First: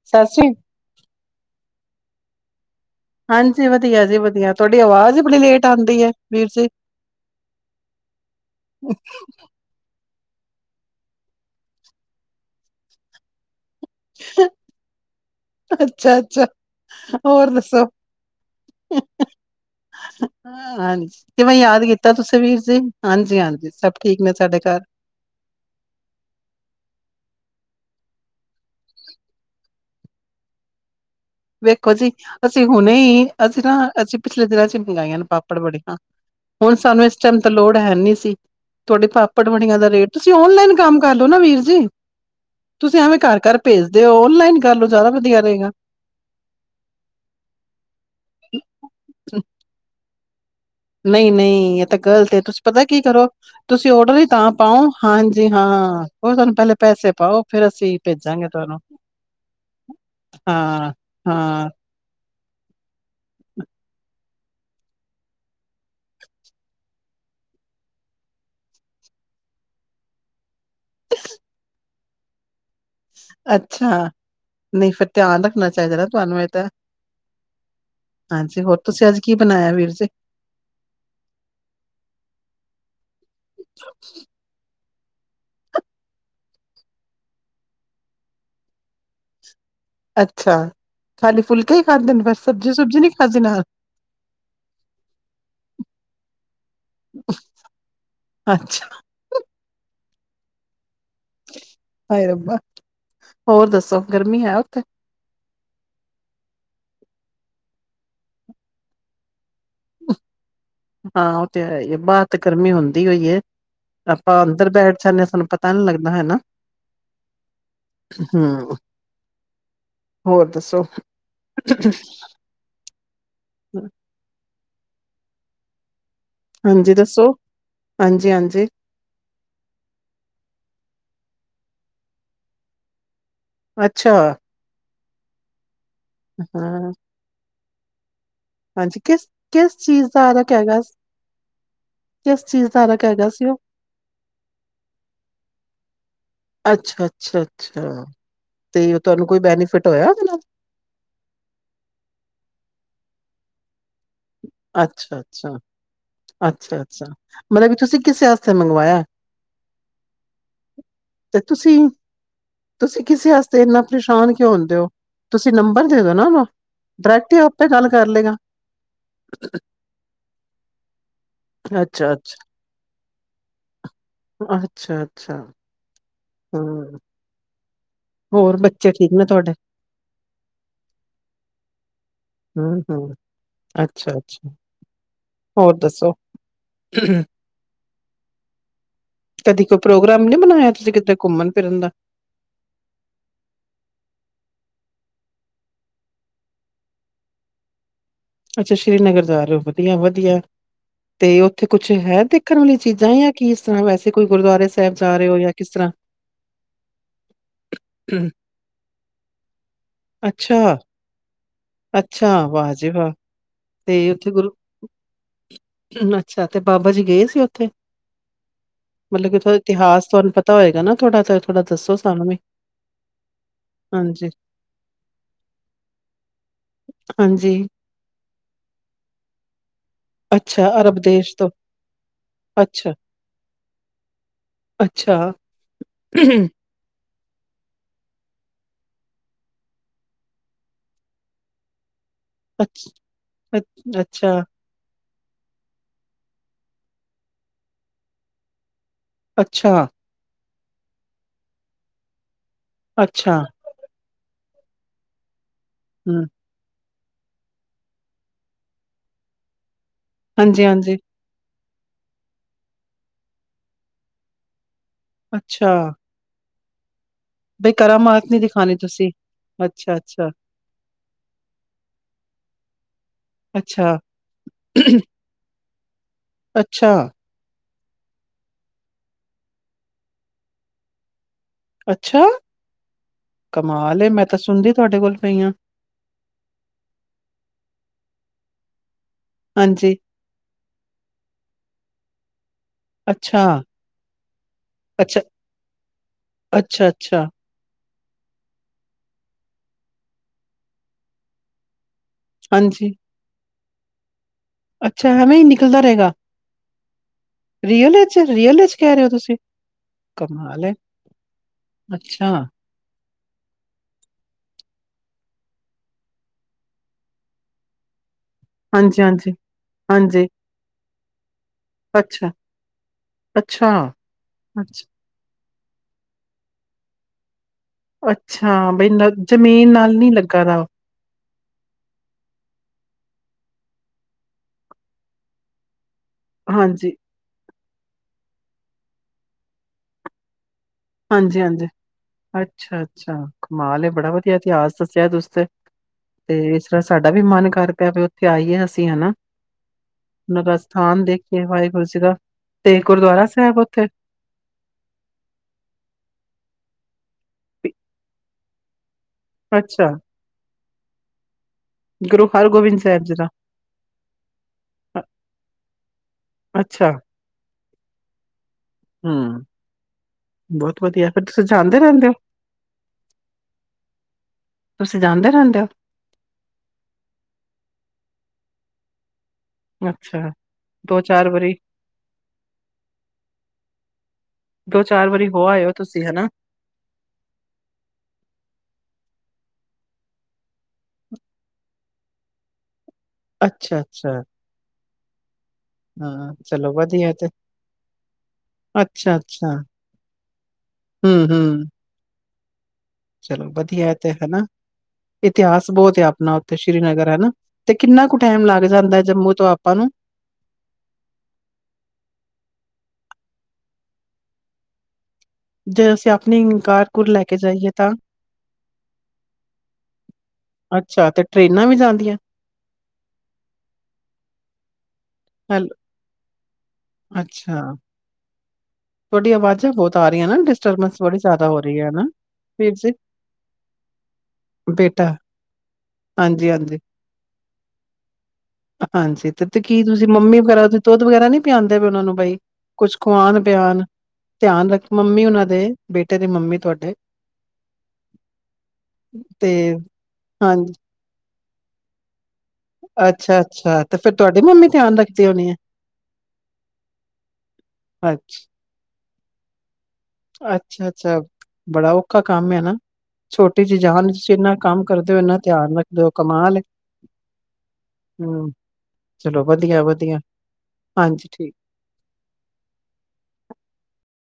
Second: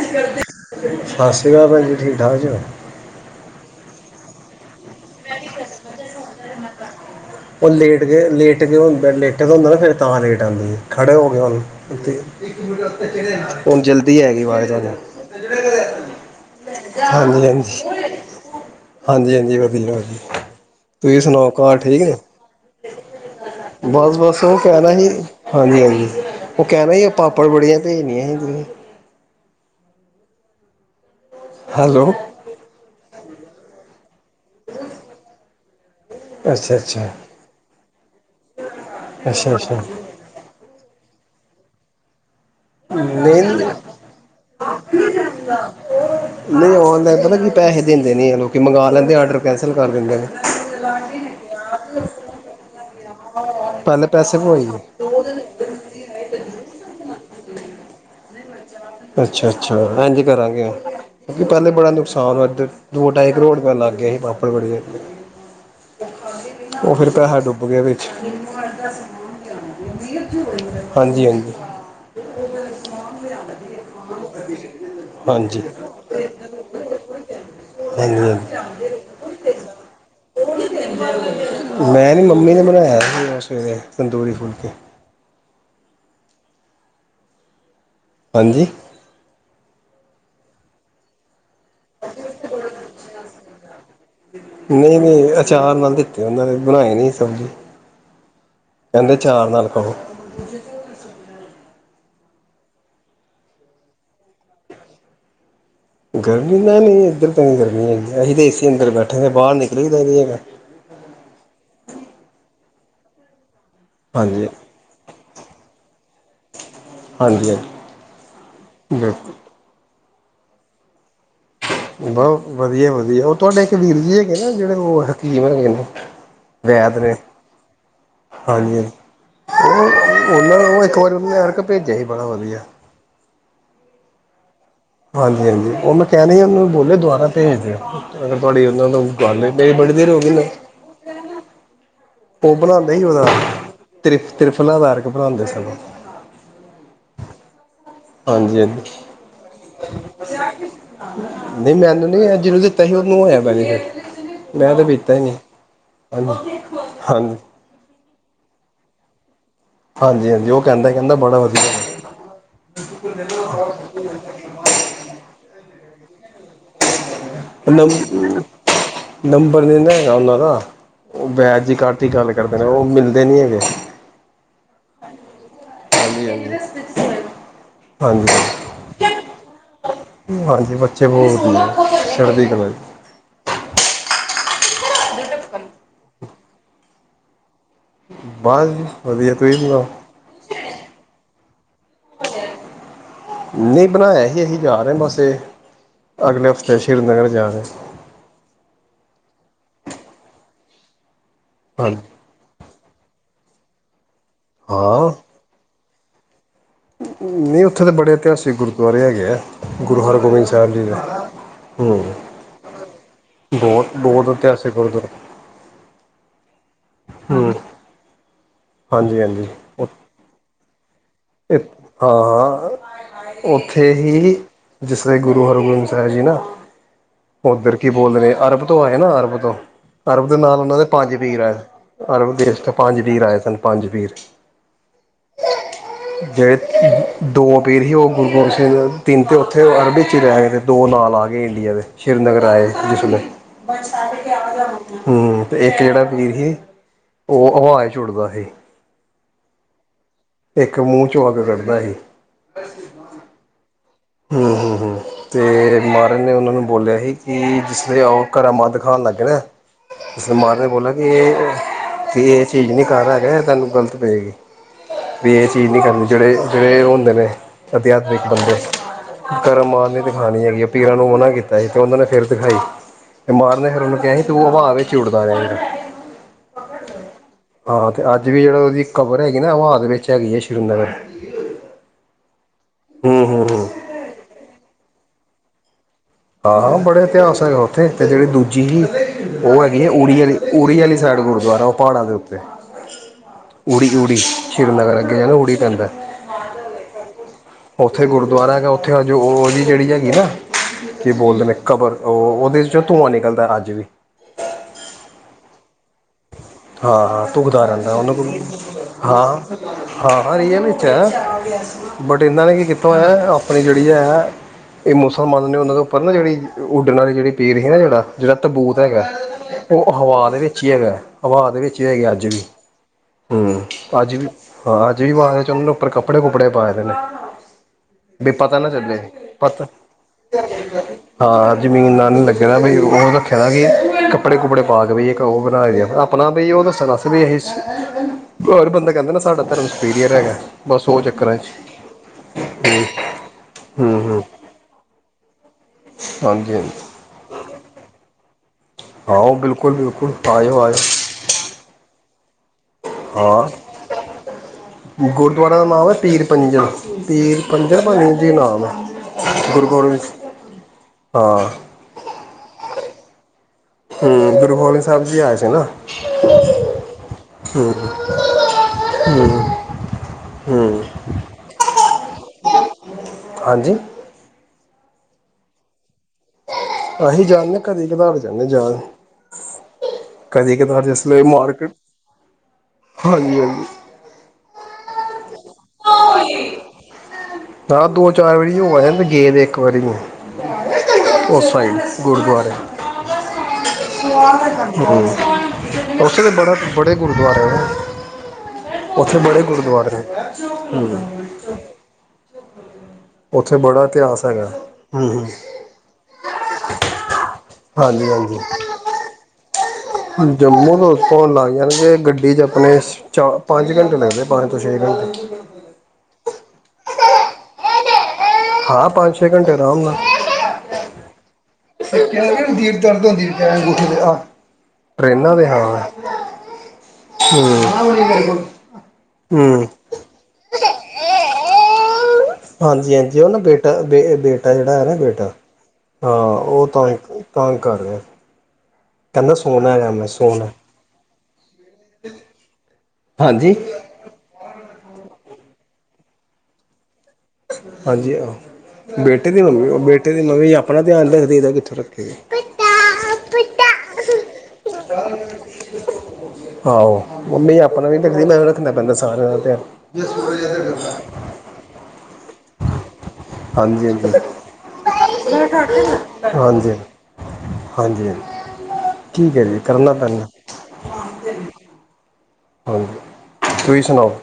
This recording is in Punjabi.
ਸਤਿ ਸ਼੍ਰੀ ਅਕਾਲ ਭੈਂਜੀ। ਠੀਕ-ਠਾਕ ਜੀ। ਹਾਂਜੀ ਵਧੀਆ ਜੀ ਵਧੀਆ [unintelligible] ਆਵਾਜ਼ ਹੀ ਬੜੀ ਲੇਟ ਆਉਂਦੀ ਹੈ ਵੀਰ ਜੀ। ਉਹ ਲੇਟ ਗਏ ਲੇਟ ਗਏ ਹੁਣ ਬੈ ਲੇਟੇ ਦਾ ਹੁੰਦਾ ਨਾ ਫਿਰ ਤਾਂ ਲੇਟ ਆਂਦੀ ਏ ਖੜੇ ਹੋਕੇ [unintelligible] ਹੁਣ ਜਲਦੀ ਹੈਗੀ ਆਵਾਜ਼ [unintelligible] ਅੱਛਾ ਅੱਛਾ ਹੋਰ ਦੱਸੋ ਹਾਂਜੀ-ਹਾਂਜੀ, ਹਾਂਜੀ-ਹਾਂਜੀ ਵਧੀਆ। ਹਾਂਜੀ ਤੁਸੀਂ ਸੁਣਾਓ ਕਿਵੇਂ ਘਰ ਯਾਦ ਠੀਕ ਕੀਤਾ ਨੇ ਤੁਸੀਂ ਵੀਰ ਜੀ ਹਾਂਜੀ ਹਾਂਜੀ ਸਭ ਠੀਕ ਨੇ ਬਸ-ਬਸ ਉਹ ਸਾਡੇ ਘਰ ਕਹਿਣਾ ਸੀ ਹਾਂਜੀ ਹਾਂਜੀ ਉਹ ਕਹਿਣਾ ਸੀ ਆਪਾਂ ੜ ਵੜੀਆਂ ਭੇਜਣੀਆ ਸੀ ਤੁਸੀਂ। ਵੇਖੋ ਜੀ ਹੈਲੋ ਅਸੀਂ ਹੁਣੇ ਹੀ ਅਸੀ ਨਾ ਅਸੀ ਪਿਛਲੇ ਦਿਨਾਂ ਚ ਹੀ ਮੰਗਵਾਈਆਂ ਨੇ ਪਾ ਪਾਪੜ ਵੜੀਆ। ਹੁਣ ਅੱਛਾ ਸਾਨੂੰ ਅੱਛਾ ਇਸ ਟਾਈਮ ਤਾਂ ਲੋੜ ਹੈ ਨੀ ਸੀ ਤੁਹਾਡੇ ਪਾਪੜ ਅੱਛਾ ਵੜੀਆਂ ਅੱਛਾ ਦਾ ਰੇਟ ਤੁਸੀਂ ਔਨਲਾਈਨ ਕੰਮ ਕਰ ਲਓ ਨਾ ਵੀਰ ਜੀ ਤੁਸੀਂ ਐਵੇਂ ਨਹੀਂ ਘਰ-ਘਰ ਨਹੀਂ ਭੇਜਦੇ ਹੋ ਓਨਲਾਈਨ ਕਰ ਲੋ ਜ਼ਿਆਦਾ ਵਧੀਆ ਰਹੇਗਾ। ਨਹੀਂ ਔਨਲਾਈਨ ਪਤਾ ਕੀ ਪੈਸੇ ਦਿੰਦੇ ਨੀ ਆ ਲੋਕੀ ਮੰਗਵਾ ਲੈਂਦੇ ਆਰਡਰ ਕੈਂਸਲ ਕਰ [unintelligible] ਨਹੀਂ-ਨਹੀਂ ਇਹ ਤਾਂ ਗ਼ਲਤ ਹੈ ਤੁਸੀਂ ਪਤਾ ਕੀ ਕਰੋ ਤੁਸੀਂ ਪਹਿਲੇ ਔਡਰ ਹੀ ਪੈਸੇ ਤਾਂ ਪਵਾਈਏ ਪਾਓ, ਹਾਂਜੀ ਹਾਂ ਉਹ ਤੁਹਾਨੂੰ ਪਹਿਲੇ ਪੈਸੇ ਪਾਓ। ਫੇਰ ਅਸੀਂ ਭੇਜਾਂਗੇ ਤੁਹਾਨੂੰ। ਅੱਛਾ-ਅੱਛਾ ਇੰਜ ਕਰਾਂਗੇ ਹਾਂ, ਕਿਉਂਕਿ ਹਾਂ ਪਹਿਲੇ ਬੜਾ ਨੁਕਸਾਨ ਇੱਧਰ ਦੋ ਢਾਈ ਕਰੋੜ ਰੁਪਇਆ ਲੱਗ ਗਿਆ ਹੀ ਪਾ ਪਾਪੜ ਵੜੀਆ ਉਹ ਫਿਰ ਪੈਹਾ ਡੁੱਬ ਗਿਆ ਵਿੱਚ। ਹਾਂਜੀ-ਹਾਂਜੀ [inaudible] ਅੱਛਾ। ਨਹੀਂ ਫਿਰ ਧਿਆਨ ਹਾਂਜੀ ਰੱਖਣਾ ਚਾਹੀਦਾ ਨਾ ਤੁਹਾਨੂੰ ਇਹ ਤਾਂ ਹਾਂਜੀ ਹੋਰ ਤੁਸੀਂ ਅੱਜ ਕੀ ਬਣਾਇਆ ਵੀਰ ਜੀ। ਮੈਂ ਨਹੀਂ ਮੰਮੀ ਨੇ ਬਣਾਇਆ ਸਿ ਸਵੇਰੇ ਤੰਦੂਰੀ ਫੁਲਕੇ ਹਾਂਜੀ। ਅੱਛਾ ਖਾਲੀ ਫੁਲ ਨਹੀਂ ਨਹੀਂ ਅਚਾਰ ਨਾਲ ਦਿੱਤੇ ਉਹਨਾਂ ਨੇ ਬਣਾਏ, ਨੀ ਸਬਜ਼ੀ ਅੱਛਾ ਕਹਿੰਦੇ ਅਚਾਰ ਨਾਲ ਖਾਓ। [unintelligible] ਹਾਏ ਰੱਬਾ ਹੋਰ ਦੱਸੋ ਗਰਮੀ ਹੈ, ਓਥੇ ਗਰਮੀ ਨਾ ਨੀ ਇੱਧਰ ਤਾਂ ਨੀ ਗਰਮੀ ਹੈਗੀ ਅਸੀਂ ਤਾਂ ਏਸੀ ਅੰਦਰ ਬੈਠੇ ਬਾਹਰ ਨਿਕਲ ਹਾਂ ਉਹ ਤੇ ਹੈ ਈ ਏ ਬਾਹਰ ਤੇ ਗਰਮੀ ਹੁੰਦੀ ਏ ਦੀ ਹੋਈ ਏ ਆਪਾਂ ਹਾਂਜੀ ਅੰਦਰ ਬੈਠ ਜਾਂਦੇ ਹਾਂ ਸਾਨੂੰ ਪਤਾ ਨਹੀਂ ਲੱਗਦਾ ਹੈਨਾ ਹਾਂਜੀ ਹਾਂਜੀ ਹਮ ਬਿਲਕੁਲ ਹੋਰ ਦੱਸੋ ਬਸ ਵਧੀਆ ਵਧੀਆ ਉਹ ਤੁਹਾਡੇ ਇੱਕ ਵੀਰ ਜੀ ਹੈਗੇ ਨਾ ਜਿਹੜੇ ਉਹ ਹਕੀਮ ਹੈਗੇ ਨੇ। ਹਾਂਜੀ ਵੈਦ ਨੇ ਦੱਸੋ ਹਾਂਜੀ-ਹਾਂਜੀ ਹਾਂਜੀ ਹਾਂ ਉਹ ਉਹਨਾਂ ਇੱਕ ਵਾਰੀ ਅਰਕ ਭੇਜਿਆ ਸੀ ਬੜਾ ਵਧੀਆ। ਅੱਛਾ। ਹਾਂਜੀ-ਹਾਂਜੀ। ਉਹ ਮੈਂ ਕਿਆ ਨਹੀਂ ਉਹਨੂੰ ਹਾਂ, ਬੋਲੇ ਦੁਬਾਰਾ ਭੇਜ ਦਿਓ। [unintelligible] ਅਗਰ ਤੁਹਾਡੀ ਉਹਨਾਂ ਹਾਂਜੀ ਨਾਲ ਕੋਈ ਕਿਸ ਗੱਲ ਹੋਈ ਤੇ ਕਿਸ ਬੜੀ ਚੀਜ਼ ਦੇਰ ਦਾ ਹੋਈ ਗਈ। ਅਰਕ ਹੈਗਾ ਸ ਕਿਸ ਉਹ ਚੀਜ਼ ਦਾ ਬਣਾਦੇ ਅਰਕ ਸੀ ਉਹਦਾ ਹੈਗਾ ਉਹ? ਤ੍ਰਿ ਤ੍ਰਿਫਲਾ ਦਾ ਅਰਕ ਬਣਾਦੇ ਸਨ ਉਹ। ਅੱਛਾ, ਅੱਛਾ, ਅੱਛਾ ਤੇ ਹਾਂਜੀ-ਹਾਂਜੀ, ਉਹ ਤੁਹਾਨੂੰ ਕੋਈ ਬੈਨੀਫਿਟ ਹੋਇਆ ਉਹਦੇ ਨਾਲ? ਨੀ ਮੈਨੂੰ ਨੀ ਜਿਹਨੂੰ [unintelligible] ਤਾਂ ਪੀਤਾ ਹੀ ਨਹੀਂ ਹਾਂਜੀ ਅੱਛਾ-ਅੱਛਾ-ਅੱਛਾ-ਅੱਛਾ ਹਾਂਜੀ ਮਤਲਬ ਵੀ ਤੁਸੀਂ ਕਿਸੇ ਵਾਸਤੇ ਮੰਗਵਾਇਆ। ਹਾਂਜੀ ਹਾਂਜੀ ਉਹ ਕਹਿੰਦਾ ਕਹਿੰਦਾ ਤੇ ਬੜਾ ਤੁਸੀਂ ਵਧੀਆ ਤੁਸੀਂ ਕਿਸੇ ਆਸਤੇ ਇੰਨਾ ਪਰੇਸ਼ਾਨ ਕਿਉਂ ਹੁੰਦੇ ਹੋ। ਤੁਸੀਂ ਨੰਬਰ ਦੇ ਦੋ ਨਾ ਉਹਨੂੰ ਡਾਇਰੈਕਟ ਹੀ ਆਪੇ ਗੱਲ ਕਰ ਲਏਗਾ ਨੰਬਰ ਨਹੀਂ ਨਾ ਹੈਗਾ ਉਹਨਾਂ ਦਾ ਉਹ ਵੈਦ ਜੀ ਘੱਟ ਹੀ ਅੱਛਾ, ਗੱਲ ਅੱਛਾ, ਕਰਦੇ ਨੇ ਉਹ ਮਿਲਦੇ ਨਹੀਂ ਹੈਗੇ। ਅੱਛਾ, ਅੱਛਾ ਹੂੰ, [inaudible] ਹੋਰ ਬੱਚੇ ਠੀਕ ਹਾਂਜੀ ਨੇ ਤੁਹਾਡੇ? ਹਾਂਜੀ ਬੱਚੇ ਬਹੁਤ ਵਧੀਆ ਚੜ੍ਹਦੀ ਕਲਾ ਹਮ ਚ। ਹਮ ਅੱਛਾ ਅੱਛਾ ਹੋਰ ਦੱਸੋ ਬਸ ਜੀ ਵਧੀਆ ਤੁਸੀਂ ਕਦੀ ਕੋਈ ਸੁਣਾਓ ਪ੍ਰੋਗਰਾਮ ਨੀ ਬਣਾਇਆ ਤੁਸੀਂ ਕਿਤੇ ਘੁੰਮਣ ਫਿਰਨ ਦਾ ਨਹੀਂ ਬਣਾਇਆ ਹੀ ਅਸੀਂ ਜਾ ਰਹੇ ਹ ਬਸ ਇਹ ਅਗਲੇ ਹਫ਼ਤੇ ਸ੍ਰੀਨਗਰ ਜਾ ਰਹੇ ਅੱਛਾ ਸ੍ਰੀਨਗਰ ਜਾ ਰਹੇ ਹੋ ਵਧੀਆ ਵਧੀਆ ਤੇ ਉੱਥੇ ਕੁਛ ਹਾਂਜੀ ਹੈ ਦੇਖਣ ਵਾਲੀ ਚੀਜ਼ ਨੀ ਆ ਕੀ ਇਸ ਤਰ੍ਹਾਂ ਵੈਸੇ ਕੋਈ ਗੁਰਦੁਆਰੇ ਸਾਹਿਬ ਹਾਂ ਜਾ ਰਹੇ ਹੋ ਜਾਂ ਕਿਸ ਤਰ੍ਹਾਂ ਨਹੀਂ ਉੱਥੇ ਦੇ ਬੜੇ ਇਤਿਹਾਸਿਕ ਗੁਰਦੁਆਰੇ ਹੈਗੇ ਆ ਗੁਰੂ ਹਰਗੋਬਿੰਦ ਅੱਛਾ, ਸਾਹਿਬ ਜੀ ਦੇ ਹੂੰ। ਅੱਛਾ ਵਾਹ ਜੀ ਵਾਹ ਬਹੁਤ ਤੇ ਬਹੁਤ ਉੱਥੇ ਗੁਰੂ ਇਤਿਹਾਸਿਕ ਗੁਰਦੁਆਰੇ। ਅੱਛਾ ਤੇ ਬਾਬਾ ਜੀ ਗਏ ਸੀ ਉੱਥੇ। ਮਤਲਬ ਕਿ ਉੱਥੋਂ ਇਤਿਹਾਸ ਤੁਹਾਨੂੰ ਪਤਾ ਹੋਏਗਾ ਨਾ ਥੋੜਾ। ਤਾਂ ਤੇ ਥੋੜਾ ਦੱਸੋ ਸਾਨੂੰ ਵੀ? ਹਾਂ ਹਾਂ ਉੱਥੇ ਹਾਂਜੀ, ਹੀ ਜਿਸ ਨੇ ਗੁਰੂ ਹਰਗੋਬਿੰਦ ਸਾਹਿਬ ਜੀ ਨਾ ਹਾਂਜੀ ਉੱਧਰ ਕੀ ਬੋਲ ਰਹੇ ਏ ਅਰਬ ਤੋਂ ਆਏ ਨਾ ਅਰਬ ਤੋਂ। ਅਰਬ ਦੇ ਨਾਲ ਅੱਛਾ ਉਹਨਾਂ ਦੇ ਅਰਬ ਪੰਜ ਦੇਸ਼ ਵੀਰ ਤੋਂ ਆਏ ਅਰਬ ਦੇਸ਼ ਤੋਂ ਅੱਛਾ, ਪੰਜ ਵੀਰ ਆਏ ਸਨ ਪੰਜ ਵੀਰ। ਅੱਛਾ। ਜੇਤ ਸੀ ਦੋ ਪੀਰ ਸੀ ਉਹ ਗੁਰੂ ਗੋਬਿੰਦ ਸਿੰਘ ਦੇ ਤਿਨ ਤੇ ਉੱਥੇ ਅਰਬੀ 'ਚ ਹੀ ਰਹਿ ਗਏ ਅਤੇ ਦੋ ਨਾਂਲ ਆ ਗਏ ਇੰਡੀਆ ਦੇ। ਸ੍ਰੀਨਗਰ ਆਏ ਅੱਛ ਸਿੱਧੇ ਅ ਅੱਛਾ, ਹੂੰ ਤੇ ਇੱਕ ਕਿਹੜਾ ਵੀਰ ਸੀ। ਉਹ ਹਵਾ ਚ ਉੁੱੜਦਾ ਸੀ। ਅੱਛਾ। ਇੱਕ ਮੂੰਹ ਚੋਂ ਅੱਗ ਕੱਢਦਾ ਸੀ। ਬਸਸ। ਅੱਛਾ ਹੂੰ ਹੂੰ ਹੂੰ। ਤੇ ਮਹਾਰਜ ਹੂੰ ਨੇ ਉਹਨਾਂ ਨੂੰ ਬੋਲਿਆ ਸੀ। ਕਿ ਜਿਸਦੇ ਉਹ ਕਰਾ ਮਾਤ ਦਿਖਾਣ ਲਾਗੇ ਨਾ। ਇਸ ਮਾ ਨੇ ਬੋਲਾ ਹਾਂਜੀ-ਹਾਂਜੀ ਕੇ ਇਹ। ਵੀ ਇਹ ਚੀਜ਼ ਨੀ ਘਰ ਆਗੇ ਤੈਨੂੰ ਗ਼ਲਤ ਪਏਗੀ। ਵੀ ਇਹ ਚੀਜ਼ ਨਹੀਂ ਕਰਨੀ ਜਿਹੜੇ। ਜਿਹੜੇ ਉਹ ਹੁੰਦੇ ਨੇ। ਬਾਈ ਕਰਾਮਾਤ ਨਹੀਂ ਦਿਖਾਉਣੀ। ਕਰਾਮਾਤ ਨੀ ਦਿਖਾਉਣੀ ਹੈਗੀ ਆ ਪੀਰਾਂ ਨੂੰ ਮਨਾਂ ਕੀਤਾ ਸੀ ਤੇ ਉਹਨਾਂ ਨੇ ਫੇਰ ਦਿਖਾਈ ਤੇ ਮਾਰ ਨੇ ਫਿਰ ਅੱਛਾ, ਉਹਨੂੰ ਕਿਹਾ ਸੀ ਤੂੰ ਭਾਵੇਂ ਵਿਚ ਉੱਡਦਾ ਜਾਈਂ। ਅੱਛਾ, ਹਾਂ ਤੇ ਅੱਜ ਵੀ ਜਿਹੜਾ ਉਹਦੀ ਕਬਰ ਹੈਗੀ ਨਾ ਉਹ ਆਦ ਵਿੱਚ ਹੈਗੀ ਹੈ ਸ਼੍ਰੀਨਗਰ। ਅੱਛਾ। ਹੂੰ ਹੂੰ ਹੂੰ ਕਮਾਲ ਮੈਂ ਤਾਂ ਸੁਣਦੀ। ਤੁਹਾਡੇ ਕੋਲ ਪਈਆਂ। ਹਾਂ ਹਾਂ ਬੜੇ ਇਤਿਹਾਸ ਹੈਗਾ ਉੱਥੇ ਤੇ ਜਿਹੜੀ ਦੂਜੀ ਸੀ। ਉਹ ਹੈਗੀ ਹੈ ਹਾਂਜੀ, ਉੜਰੀ ਵਾਲੀ ਉਰੀ ਵਾਲੀ ਸਾਈਡ ਗੁਰਦੁਆਰਾ ਉਹ ਪਹਾੜਾਂ ਦੇ ਉੱਪਰ। ਅੱਛਾ, ਅਤੇ। ਉਡੀ ਉਡੀ ਸ੍ਰੀਨਗਰ ਅੱਛਾ, ਅੱਗੇ ਨਾ ਉਡੀ ਪੈਦਾ। ਅੱਛਾ, ਅੱਛਾ, ਉੱਥੇ ਗੁਰਦੁਆਰਾ ਹੈਗਾ ਉੱਥੇ ਅੱਜ ਉਹ ਦੀ ਜਿਹੜੀ ਹੈਗੀ ਨਾ। ਕੀ ਬੋਲਦੇ ਨੇ ਕਬਰ। ਉਹ ਉਹਦੇ ਚੋਂ ਹਾਂਜੀ, ਧੂੰਆਂ ਨਿਕਲਦਾ ਅੱਜ ਅੱਜ ਵੀ ਅੱਛਾ ਐਵੇਂ ਹੀ ਨਿਕਲਦਾ ਰਹੇਗਾ ਹਾਂ ਹਾਂ ਧੁੱਖਦਾ ਰਹਿੰਦਾ ਰੀਅਲ ਉਹਨਾਂ ਵਿੱਚ ਕੋਲ ਰੀਅਲ ਵਿੱਚ ਕਹਿ ਰਹੇ ਹੋ ਹਾਂ ਤੁਸੀਂ? ਹਾਂ ਹਾਂ ਰੀਅਲ ਕਮਾਲ ਏ, ਵਿੱਚ ਹੈ ਬਟ ਅੱਛਾ, ਇਹਨਾਂ ਨੇ ਕੀ ਕੀਤਾ ਹੋਇਆ ਆਪਣੀ ਜਿਹੜੀ ਹੈ ਇਹ ਮੁਸਲਮਾਨ ਨੇ ਉਹਨਾਂ ਦੇ ਉੱਪਰ ਨਾ ਜਿਹੜੀ ਉੱਡਣ ਵਾਲੀ ਜਿਹੜੀ ਪੀਰ ਸੀ ਨਾ ਜਿਹੜਾ ਜਿਹੜਾ ਤਬੂਤ ਹਾਂਜੀ, ਹੈਗਾ ਹਾਂਜੀ, ਉਹ ਹਾਂਜੀ, ਹਵਾ ਦੇ ਵਿੱਚ ਹੀ ਹੈਗਾ ਹਵਾ ਦੇ ਵਿੱਚ ਵੀ ਹੈਗੇ ਅੱਜ ਅੱਛਾ, ਵੀ ਹਮ ਅੱਛਾ, ਅੱਜ ਵੀ ਅੱਛ ਹਾਂ ਅੱਜ ਵੀ ਵਵਾ ਚੱਲ ਉੱਪਰ ਕਪੜੇ ਕੁਪੜੇ ਪਾਏ ਦੇ ਨੇ ਵੀ ਅੱਛਾ ਪਤਾ ਨਾ ਬਈ ਚੱਲੇ ਪਤਾ ਜ਼ਮੀਨ ਨਾਲ ਨਹੀਂ ਲੱਗਾ ਦਾ ਹਾਂ ਜ਼ਮੀਨ ਨਾਲ ਨ ਲੱਗੇਣਾ ਵੀ ਉਹ ਰੱਖਨਾ ਦਾ ਕਿ ਕੱਪੜੇ ਕੁਪੜੇ ਪਾ ਕੇ ਇੱਕ ਉਹ ਬਣਾ ਦੇ ਆਪਣਾ ਵੀ ਉਹ ਹਾਂਜੀ, ਦੱਸਣ ਅ ਵੀ ਇਹ ਹੋਰ ਬੰਦਾ ਕਹਿੰਦਾ ਨਾ ਸਾਡਾ ਧਰਮ ਸੁਪੀਰੀਅਰ ਹੈਗਾ ਬਸ ਉਹ ਚੱਕਰਾਂ ਹਾਂਜੀ 'ਚ ਹਾਂਜੀ ਅੱਛਾ ਅੱਛਾ ਕਮਾਲ ਹੂੰ ਬੜਾ ਹੂੰ ਵਧੀਆ ਇਤਿਹਾਸ ਦੱਸਿਆ ਤੁਸ ਤੇ ਤੇ ਹਾਂਜੀ ਇਸ ਹਾਂਜੀ ਤਰ੍ਹਾਂ ਸਾਡਾ ਵੀ ਮਨ ਕਰ ਪਿਆ ਵੀ ਉੱਥੇ ਆਈਏ ਹਨਾ ਆਓ ਬਿਲਕੁਲ ਬਿਲਕੁਲ ਉਹ ਦਾ ਆਇਓ ਆਇਓ ਸਥਾਨ ਦੇਖ ਕੇ ਵਾਹਿਗੁਰੂ ਜਗਾ ਤੇ ਗੁਰਦੁਆਰਾ ਹਾਂ ਸਾਹਿਬ ਓਥੇ ਗੁਰਦੁਆਰਾ ਦਾ ਨਾਮ ਹੈ ਪੀਰ ਪੰਜਣ ਪੀਰ ਪੰਜਰਬਨੀ ਜੀ ਨਾ ਹ ਗੁਰੂ ਅੱਛਾ ਗੋਬਿੰਦ ਸ ਹਾਂ ਗੁਰੂ ਹਰਗੋਬਿੰਦ ਸਾਹਿਬ ਜੀ ਦਾ ਹਂ, ਗੁਰਖੋਲੀ ਅ- ਸਾਹਿਬ ਜੀ ਆਏ ਸੀ ਨਾ। ਅੱਛਾ ਹਂ ਬਹੁਤ ਹੂੰ ਵਧੀਆ ਫਿਰ ਤੁਸੀਂ ਜਾਂਦੇ ਰਹਿੰਦੇ ਓ? ਹਾਂਜੀ! ਤੁਸੀਂ ਜਾਦੇ ਰਹਿੰਦੇ ਓ? ਅਸੀਂ ਜਾਣਣੇ ਕਦੀ ਕਧਾਰ ਜਾਂਣੇ ਜਾਣ ਹੋ ਅੱਛਾ [unintelligible] ਕਦੀ ਕਤਾਰ ਦੋ ਜਿਸ ਲਈ ਚਾਰ ਵਾਰੀ ਮਾਰਕਟ ਹਾਂਜੀ ਹਾਂਜੀ। ਦੋ ਚਾਰ ਵਾਰੀ ਹੋ ਆਇਓ ਤੁਸੀਂ ਹਨਾਂ? ਹਾਂ, ਦੋ-ਚਾਰ ਵਾਰੀ ਹੋਆਏ ਤੇ ਗਏ ਦੇ ਇੱਕ ਵਾਰੀ ਨੀਂ ਉਸ ਸਾਈਡ ਗੁਰਦੁਆਰੇ ਅੱਛਾ [inaudible] ਅੱਛਾ ਉੱਥੇ ਤਾਂ ਹਾਂ ਬੜੇ ਚਲੋ ਵਧੀਆ ਤੇ ਗੁਰਦੁਆਰੇ ਅੱਛਾ ਉੱਥੇ ਬੜੇ ਅੱਛਾ ਗੁਰਦੁਆਰੇ--ਹਂ ਹੂੰ ਹੂੰ ਚਲੋ ਵਧੀਆ ਤੇ ਹਨਾਂ, ਹੈਗਾ ਹੂੰ ਹੂੰ ਇਤਿਹਾਸ ਬਹੁਤ ਆ ਆਪਣਾ ਉੱਥੇ ਸ਼੍ਰੀਨਗਰ ਹਨਾਂ ਤੇ ਕਿੰਨਾ ਹਾਂਜੀ ਕੁ ਹਾਂਜੀ ਟੈਮ ਲੱਗ ਜਾਂਦਾ ਜੰਮੂ ਤੋਂ ਅ ਜੰਮੂ ਤੋਂ ਓਥੋਂ ਲੱਗ ਜਾਂਦੇ ਆ ਗੱਡੀ ਚ ਆਪਣੇ ਚ ਪੰਜ ਘੰਟੇ ਲਗਦੇ ਪੰਜ ਤੋਂ ਛੇ ਘੰਟੇ ਜੇ ਅਸੀਂ ਆਪ ਆਪਣੀ ਕਾਰ ਕੁਰ ਲੈ ਕੇ ਜਾਈਏ ਤਾਂ ਹਾਂ ਪੰਜ ਛੇ ਘੰਟੇ ਅਰਾਮ ਨਾਲ [unintelligible] [inaudible] ਅੱਛਾ ਤੇ ਟ੍ਰੇਨਾਂ ਵੀ ਜਾਂਦੀਆਂ ਦਰਦ ਹੁੰਦੀ ਅੰਗੂਠੇ ਤੇ ਆ ਟਰੇਨਾਂ ਦੇ ਹਾਂ ਹੈਲ ਅੱਛਾ, ਹਂ ਤੁਹਾਡੀ ਆਵਾਜ਼ਾਂ ਬਹੁਤ ਆ ਰਹੀਆਂ ਨਾਂ ਡਿਸਟਰਬੈਂਸ ਬੜੀ ਜ਼ਿਆਦਾ ਹੋ ਰਹੀ ਐ ਹਨਾਂ। ਹਾਂਜੀ ਹਾਂਜੀ, ਉਹ ਨਾ ਬੇਟਾ, ਬੇਟਾ ਜਿਹੜਾ ਹੈ ਨਾਂ ਬੇਟਾ ਹਾਂ ਉਹ ਹਾਂਜੀ-ਹਾਂਜੀ, ਤੰਗ, ਤੰਗ ਕਰ ਰਿਆ। ਹਾਂਜੀ ਹਾਂਜੀ ਕਹਿੰਦਾ ਤੇ ਤੇ ਸੋਣਾ ਕੀ ਹੈਗਾ ਮੈਂ ਤੁਸੀਂ ਮੰਮੀ ਸੋਣਾ। ਵਗੈਰਾ ਤੁਸੀਂ ਦੁੱਧ ਵਗੈਰਾ ਨਹੀਂ ਹਾਂਜੀ। ਧਿਆਨ, ਧਿਆਨ ਰੱਖ ਮੰਮੀ ਹੋਣਾ ਦ ਦੇ ਬੇਟੇ ਦੀ ਮੰਮੀ ਤੁਆਡੇ ਹਾਂਜੀ ਆਹੋ, ਬੇਟੇ ਦੀ ਤੇ ਮੰਮੀ, ਬੇਟੇ ਦੀ ਮੰਮੀ ਆਪਣਾ ਧਿਆਨ ਰੱਖਦੀ ਰੱਖੇ ਅੱਛਾ ਅੱਛਾ ਤੇ ਫਿਰ ਤੁਆਡੀ ਮੰਮੀ ਧਿਆਨ ਰੱਖਦੀ ਹੋਣੀ ਐ ਆਹੋ ਮੰਮੀ ਆਪਣਾ ਵੀ ਰੱਖਦੀ ਮੈਨੂੰ ਅੱਛਾ। ਰੱਖਣਾ ਪੈਂਦਾ ਸਾਰਿਆਂ ਦਾ ਧਿਆਨ ਅੱਛਾ ਅੱਛਾ ਬੜਾ ਔਖਾ ਕੰਮ ਐ ਨਾਂ? ਛੋਟੀ ਜਿਹੀ ਹਾਂਜੀ ਹਾਂਜੀ ਜਾਨ ਚ ਜਿੰਨਾ ਕੰਮ ਕਰਦੇ ਹੋ ਇੰਨਾ ਧਿਆਨ ਰੱਖ ਦੇਓ ਕਮਾਲ ਏ ਹਾਂਜੀ ਹਾਂਜੀ ਹਾਂਜੀ ਹਂ, ਕੀ ਚਲੋ ਕਰੀਏ ਵਧੀਆ ਕਰਨਾ ਵਧੀਆ ਪੈਂਦਾ ਹਾਂਜੀ ਠੀਕ। ਹਾਂਜੀ ਤੁਸੀਂ ਸੁਣਾਓ